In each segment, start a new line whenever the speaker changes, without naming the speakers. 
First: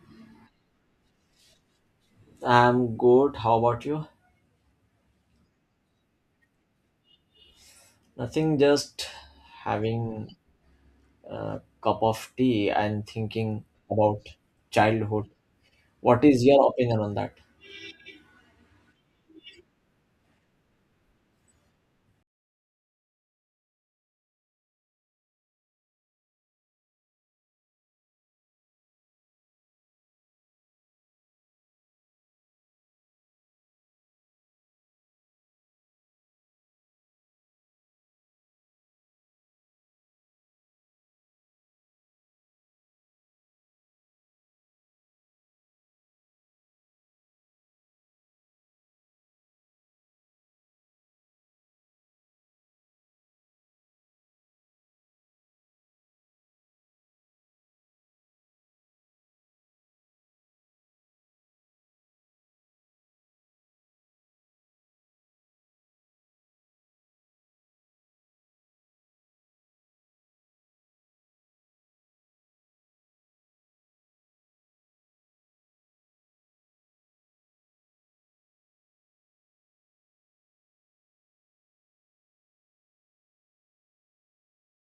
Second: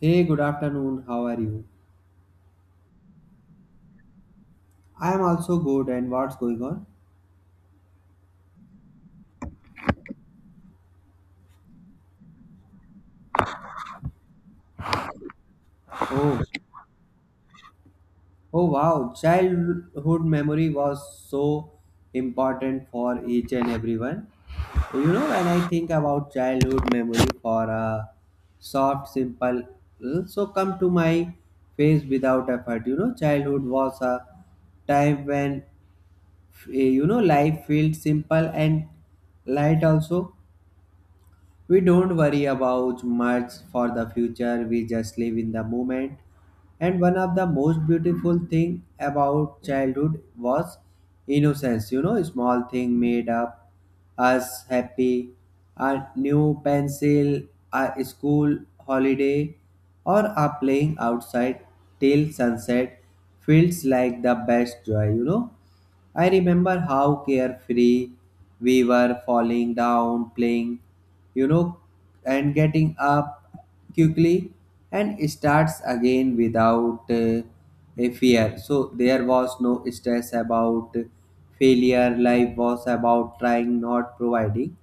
Hey, good afternoon. How are you?
I'm good. How about you?
I am also good. And what's going on?
Nothing, just having a cup of tea and thinking about childhood. What
Oh,
is your opinion on that?
oh wow. Childhood memory was so important for each and everyone. You know, when I think about childhood memory for a soft, simple, so come to my face without effort. You know, childhood was a time when you know life felt simple and light also. We don't worry about much for the future, we just live in the moment. And one of the most beautiful thing about childhood was innocence. You know, small thing made up us happy, a new pencil, a school holiday, or a playing outside till sunset feels like the best joy. You know, I remember how carefree we were falling down, playing, you know, and getting up quickly and starts again without a fear. So there was no stress about failure. Life was about trying, not providing.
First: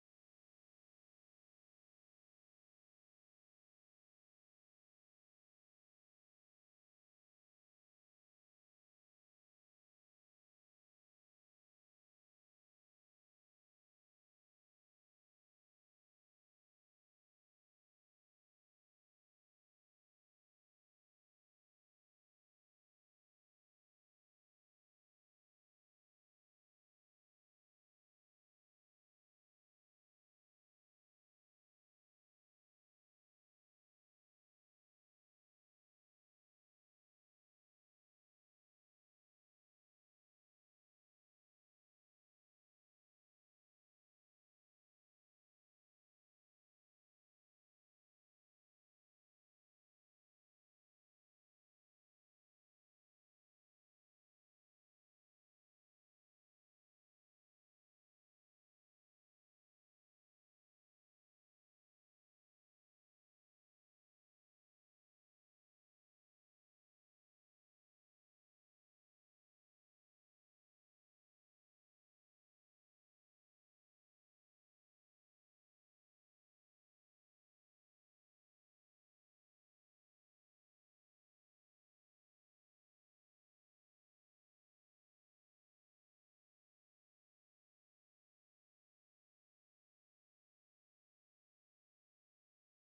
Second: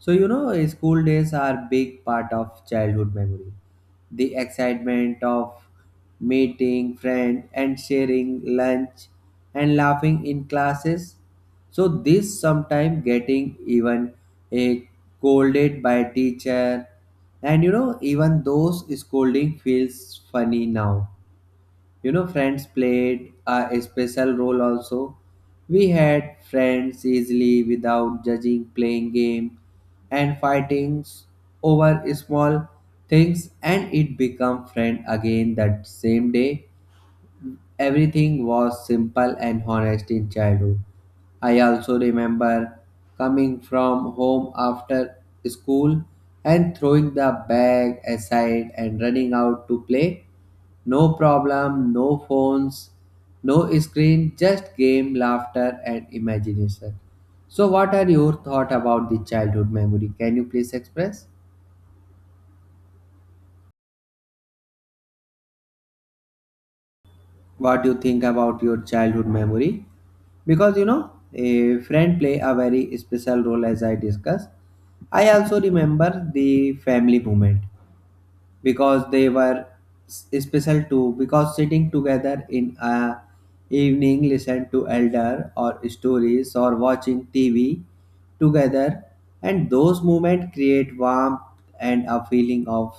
So school days are big part of childhood memory, the excitement of meeting friends and sharing lunch and laughing in classes. So this sometimes getting even a scolded by teacher, and you know even those scolding feels funny now. You know friends played a special role also. We had friends easily without judging, playing game and fightings over small things, and it become friend again that same day. Everything was simple and honest in childhood. I also remember coming from home after school and throwing the bag aside and running out to play. No problem, no phones, no screen, just game, laughter, and imagination. So, what are your thoughts about the childhood memory? Can you please express? What do you think about your childhood memory, because you know a friend play a very special role as I discussed. I also remember the family moment because they were special too, because sitting together in a evening listen to elder or stories or watching TV together, and those moments create warmth and a feeling of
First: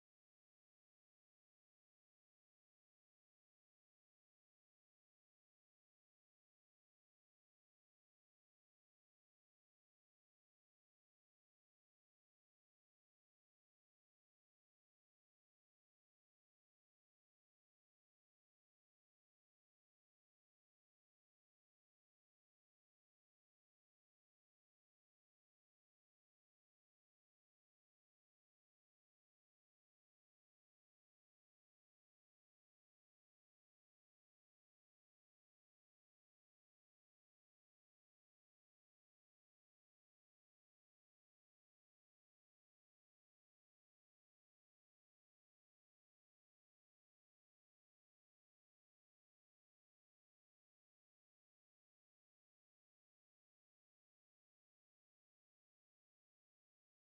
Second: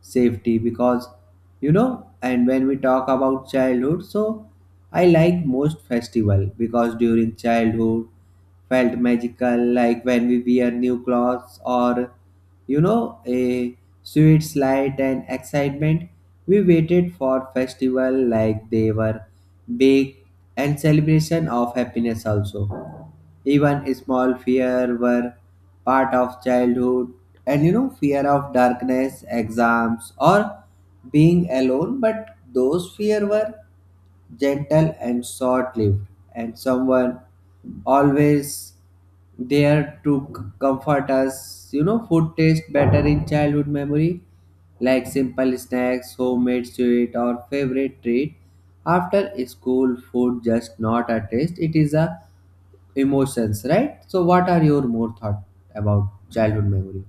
safety. Because you know, and when we talk about childhood, so I like most festival because during childhood felt magical, like when we wear new clothes or a sweet light and excitement. We waited for festival like they were big and celebration of happiness also. Even small fear were part of childhood, and you know fear of darkness, exams or being alone, but those fear were gentle and short lived, and someone always there to comfort us. You know, food tastes better in childhood memory, like simple snacks, homemade sweet, or favorite treat. After school, food just not a taste; it is a emotions, right? So, what are your more thought about childhood memory?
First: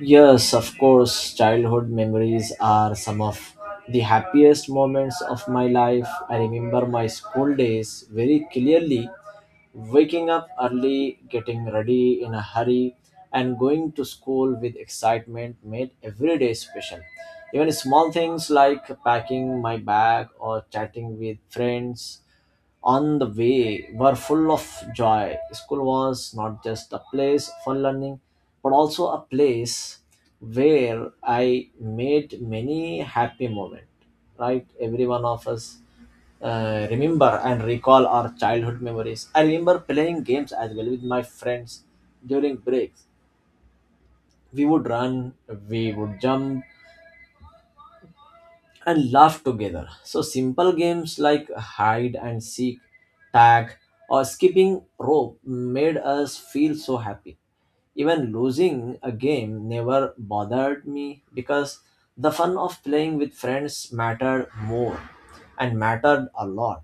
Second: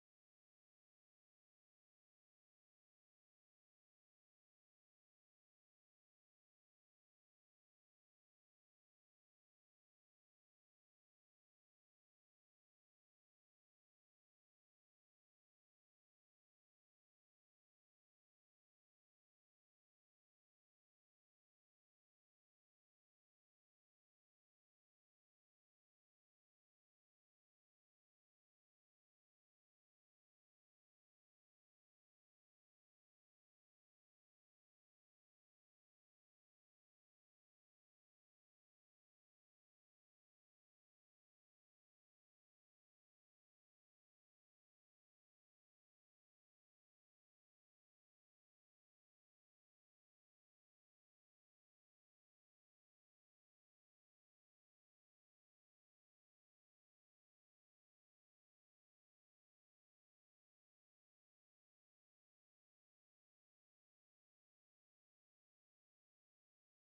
Yes, of course, childhood memories are some of the happiest moments of my life. I remember my school days very clearly. Waking up early, getting ready in a hurry, and going to school with excitement made every day special. Even small things like packing my bag or chatting with friends on the way were full of joy. School was not just a place for learning, but also a place where I made many happy moments. Right, every one of us remember and recall our childhood memories. I remember playing games as well with my friends during breaks. We would run, we would jump, and laugh together. So simple games like hide and seek, tag, or skipping rope made us feel so happy. Even losing a game never bothered me because the fun of playing with friends mattered more and mattered a lot.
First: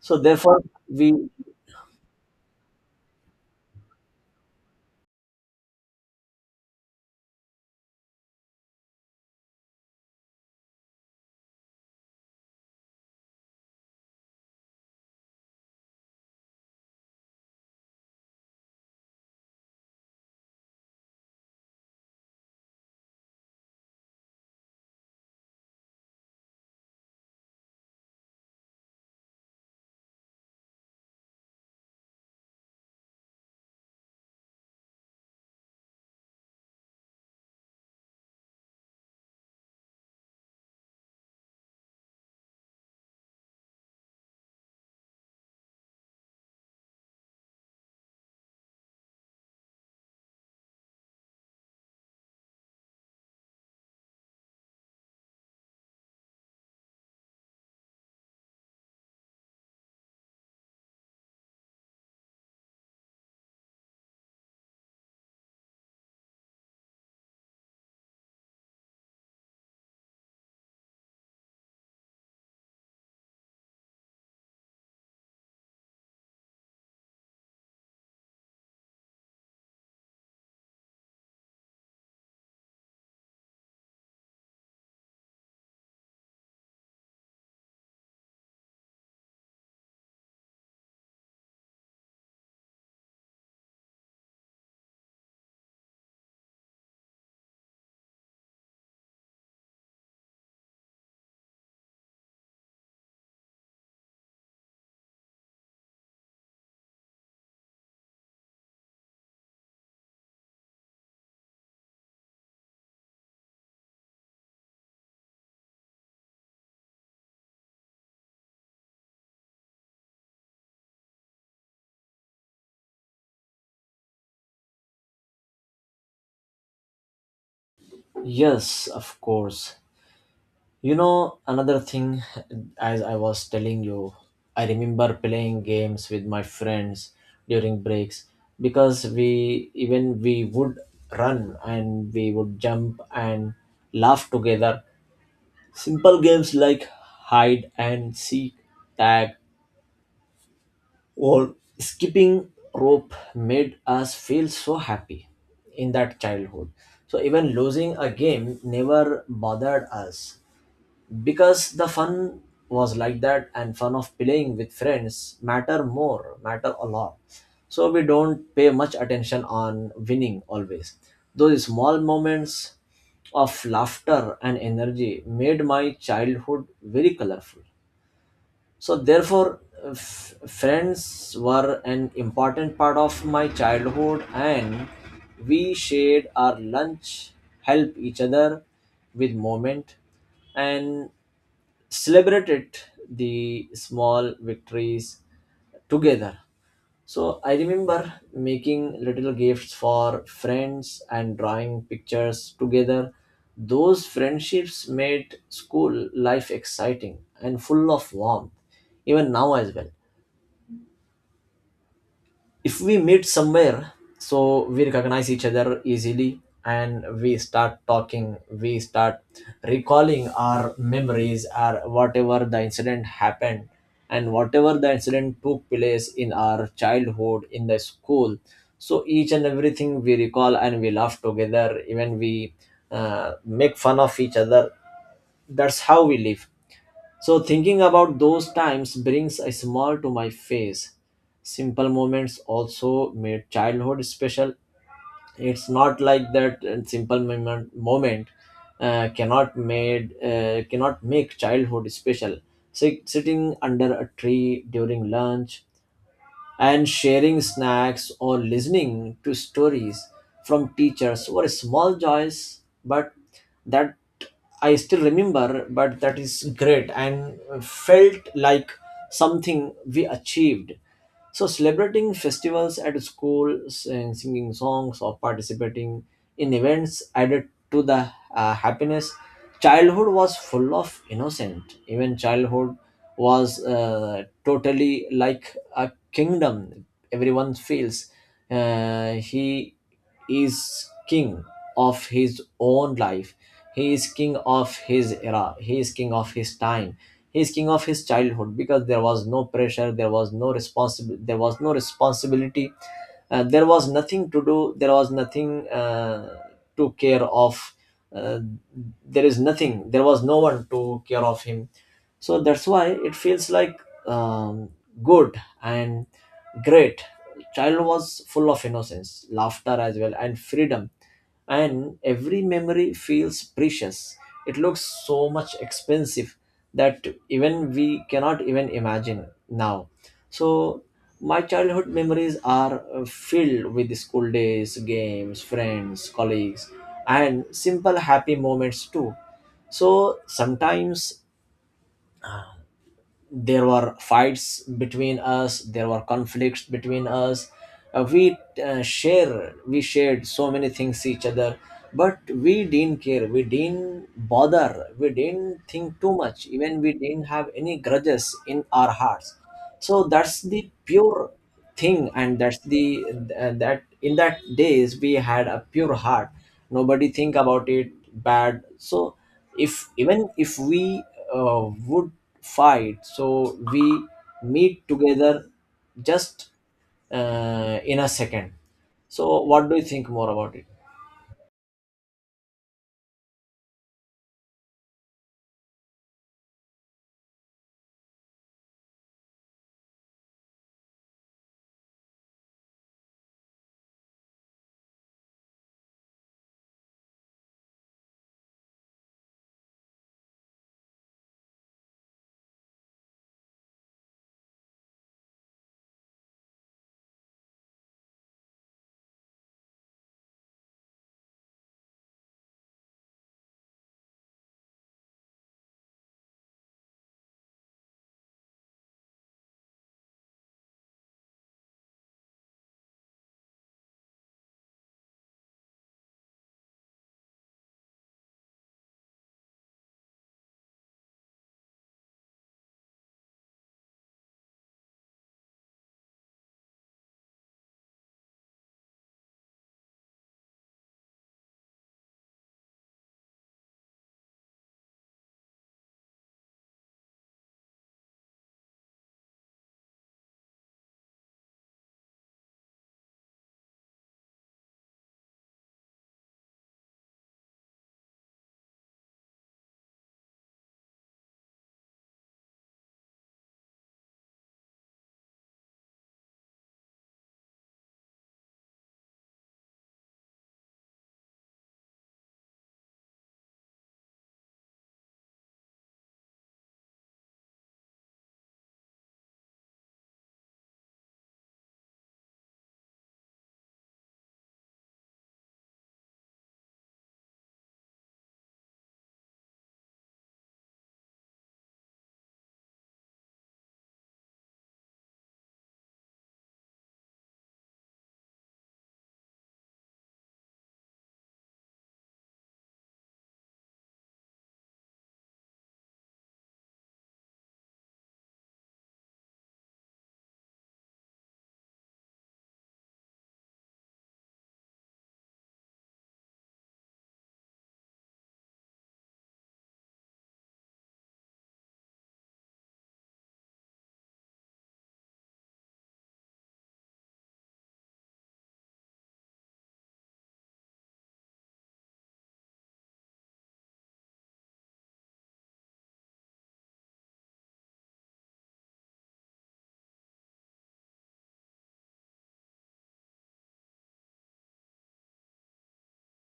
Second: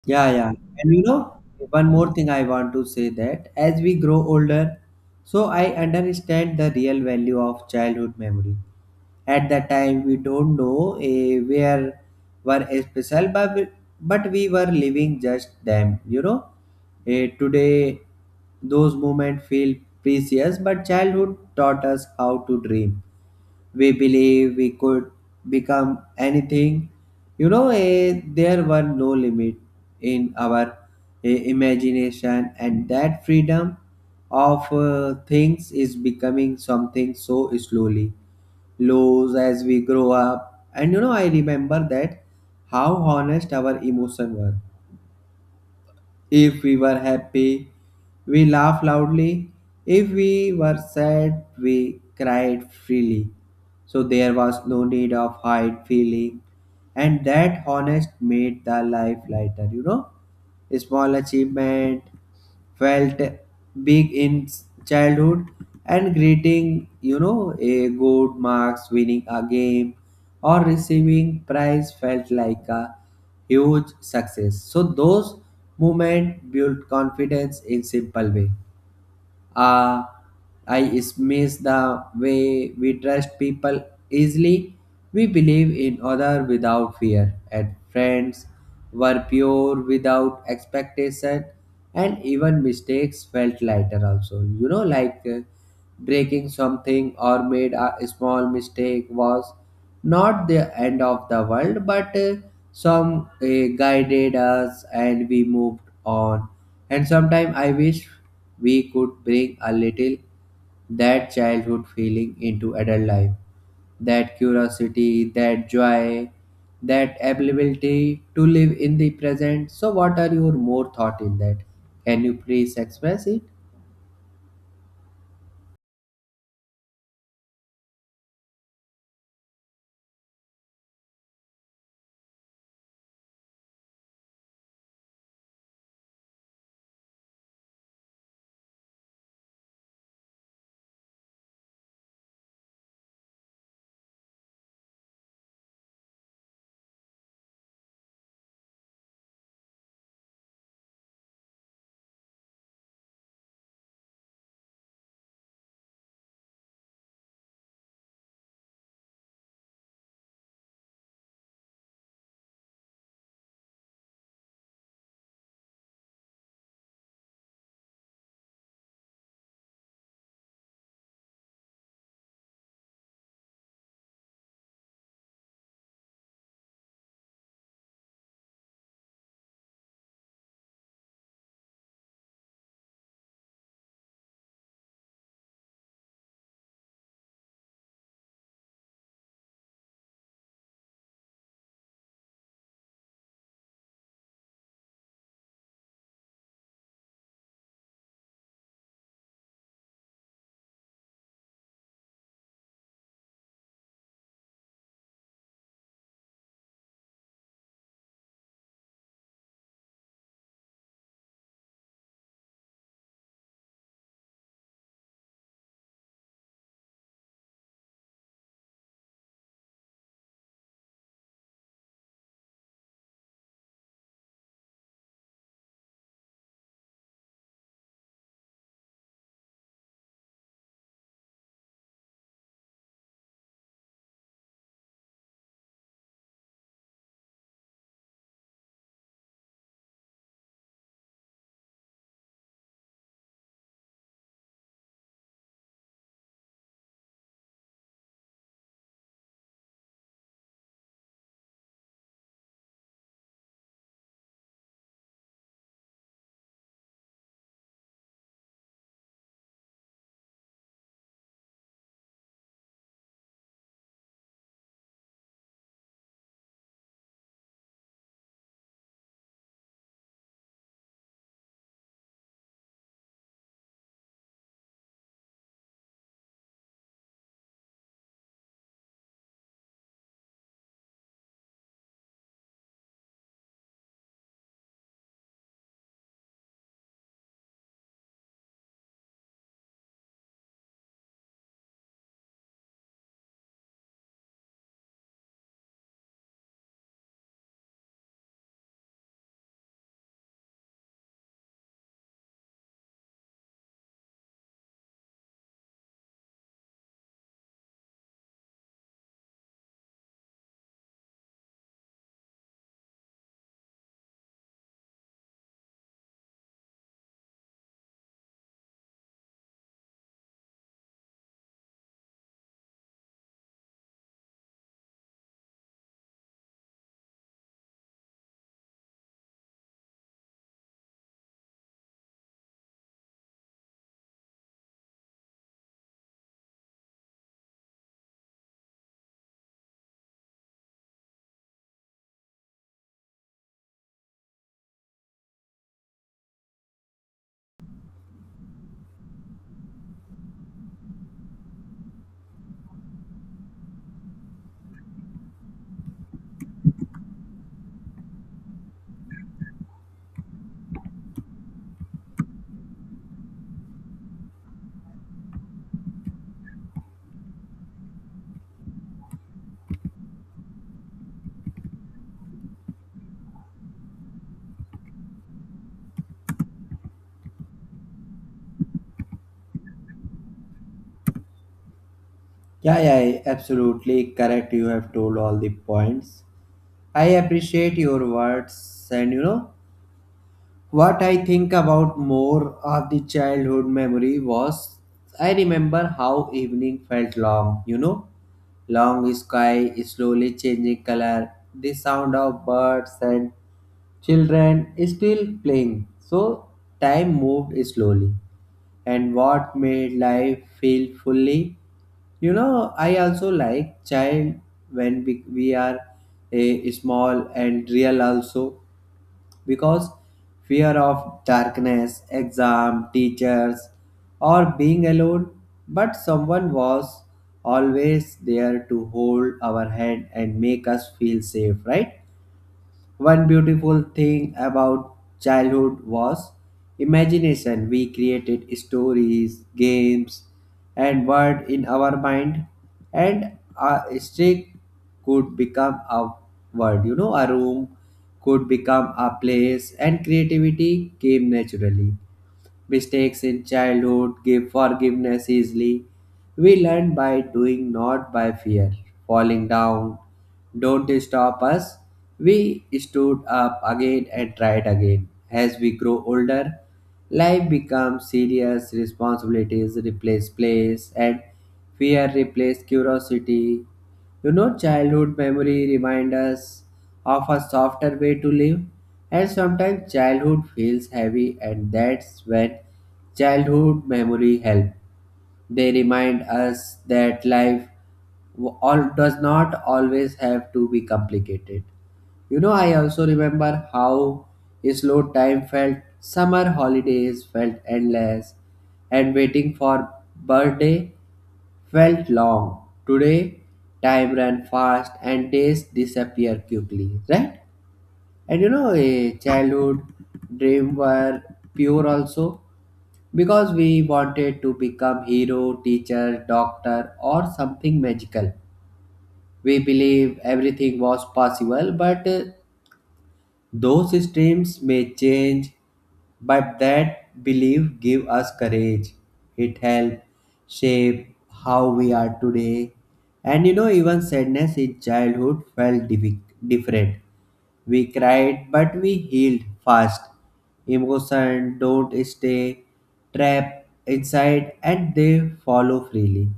So
Yeah, yeah.
therefore
And you
we
know, one more thing I want to say that as we grow older, so I understand the real value of childhood memory. At that time, we don't know where were special, but but we were living just them. You know, today those moments feel precious, but childhood taught us how to dream, we believe we could become anything. You know, there were no limit in our imagination, and that freedom of things is becoming something so slowly lows as we grow up. And you know, I remember that how honest our emotion were. If we were happy, we laughed loudly. If we were sad, we cried freely. So there was no need of hide feeling. And that honest made the life lighter, you know. Small achievement felt big in childhood, and greeting you know a good marks, winning a game or receiving prize felt like a huge success. So those moments built confidence in simple way. uh, I miss the way we trust people easily. We believe in other without fear, and friends were pure without expectation, and even mistakes felt lighter. Also, you know, like breaking something or made a small mistake was not the end of the world, but some guided us and we moved on. And sometimes I wish we could bring a little that childhood feeling into adult life, that curiosity, that joy, that ability to live in the present. So what are your more thought in that? Can you please express it?
yes, of course. You know, another thing, as I was telling you, I remember playing games with my friends during breaks because we even we would run and we would jump and laugh together. Simple games like hide and seek, tag, or skipping rope made us feel so happy in that childhood. So even losing a game never bothered us because the fun was like that, and fun of playing with friends matter more matter a lot. So we don't pay much attention on winning always. Those small moments of laughter and energy made my childhood very colorful. So therefore, friends were an important part of my childhood, and we shared our lunch, help each other with moment, and celebrated the small victories together. So I remember making little gifts for friends and drawing pictures together. Those friendships made school life exciting and full of warmth, even now as well. If we meet somewhere, so we recognize each other easily and we start talking, we start recalling our memories or whatever the incident happened and whatever the incident took place in our childhood in the school. So each and everything we recall and we laugh together, even we make fun of each other. That's how we live. So, thinking about those times brings a smile to my face. Simple moments also made childhood special. It's not like that simple moment cannot made cannot make childhood special. Sitting under a tree during lunch and sharing snacks or listening to stories from teachers were small joys, but that I still remember, but that is great and felt like something we achieved. So, celebrating festivals at school and singing songs or participating in events added to the happiness. Childhood was full of innocent. Even childhood was totally like a kingdom. Everyone feels he is king of his own life. He is king of his era. He is king of his time. He is king of his childhood because there was no pressure, there was no responsibility, there was nothing to do, there was nothing to care of. Uh, there is nothing, there was no one to care of him. So that's why it feels like um, good and great. Child was full of innocence, laughter as well, and freedom, and every memory feels precious. It looks so much expensive that even we cannot even imagine now. So my childhood memories are filled with school days, games, friends, colleagues, and simple happy moments too. So sometimes there were fights between us, there were conflicts between us. We share we shared so many things each other, but we didn't care, we didn't bother, we didn't think too much, even we didn't have any grudges in our hearts. So that's the pure thing, and that's the that in that days we had a pure heart. Nobody think about it bad. So if even if we would fight, so we meet together just in a second. So what do you think more about it?
Yeah, yeah, absolutely correct, you have told all the points. I appreciate your words, and you know what I think about more of the childhood memory was, I remember how evening felt long, you know, long sky slowly changing color, the sound of birds and children still playing. So time moved slowly and what made life feel fully. You know I also like child when we are a small and real also, because fear of darkness, exam teachers or being alone, but someone was always there to hold our hand and make us feel safe, right? One beautiful thing about childhood was imagination. We created stories, games, and words in our mind, and a stick could become a word, you know, a room could become a place, and creativity came naturally. Mistakes in childhood give forgiveness easily. We learn by doing, not by fear. Falling down don't stop us. We stood up again and tried again. As we grow older, life becomes serious, responsibilities replace plays, and fear replace curiosity. You know, childhood memory remind us of a softer way to live. And sometimes childhood feels heavy, and that's when childhood memory help. They remind us that life all does not always have to be complicated. You know, I also remember how slow time felt. Summer holidays felt endless, and waiting for birthday felt long. Today, time ran fast and days disappear quickly, right? And you know, a childhood dream were pure also, because we wanted to become hero, teacher, doctor or something magical. We believe everything was possible, but those dreams may change, but that belief give us courage. It help shape how we are today. And you know, even sadness in childhood felt different. We cried, but we healed fast. Emotions don't stay trapped inside and they follow freely.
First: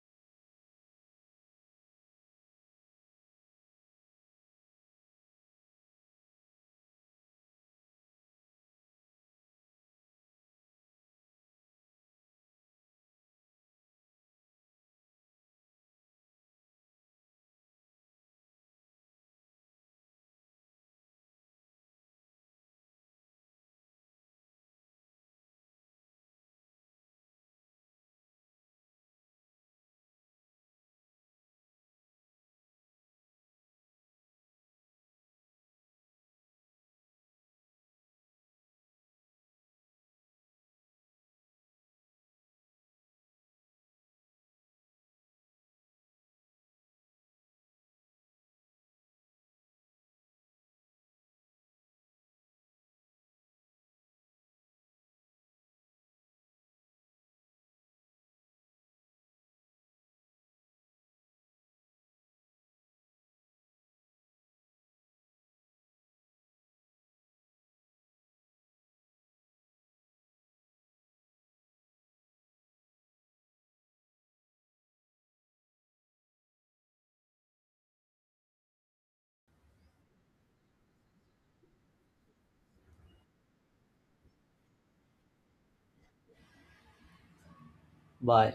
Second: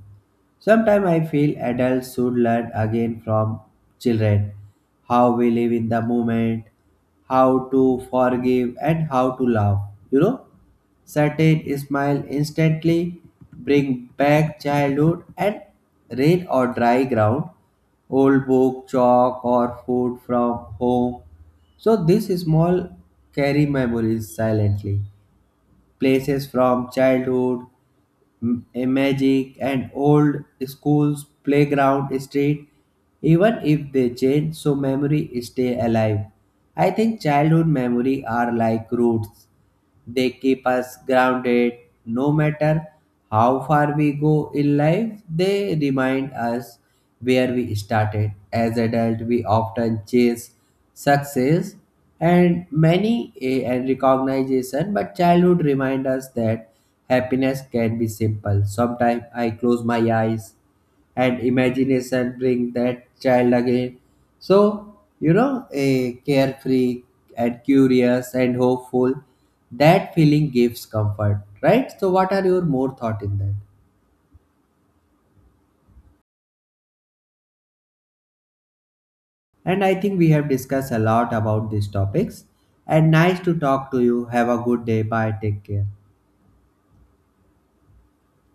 Sometimes I feel adults should learn again from children how we live in the moment, how to forgive, and how to love. You know, certain smile instantly bring back childhood, and rain or dry ground, old book, chalk, or food from home. So these small carry memories silently. Places from childhood, a magic, and old schools, playground, street, even if they change, so memory stay alive. I think childhood memory are like roots, they keep us grounded no matter how far we go in life. They remind us where we started. As adults, we often chase success and many and recognition, but childhood reminds us that happiness can be simple. Sometimes I close my eyes and imagination bring that child again. So you know, a carefree and curious and hopeful, that feeling gives comfort, right? So what are your more thought in that? And I think we have discussed a lot about these topics. And nice to talk to you, have a good day, bye, take care.
Bye.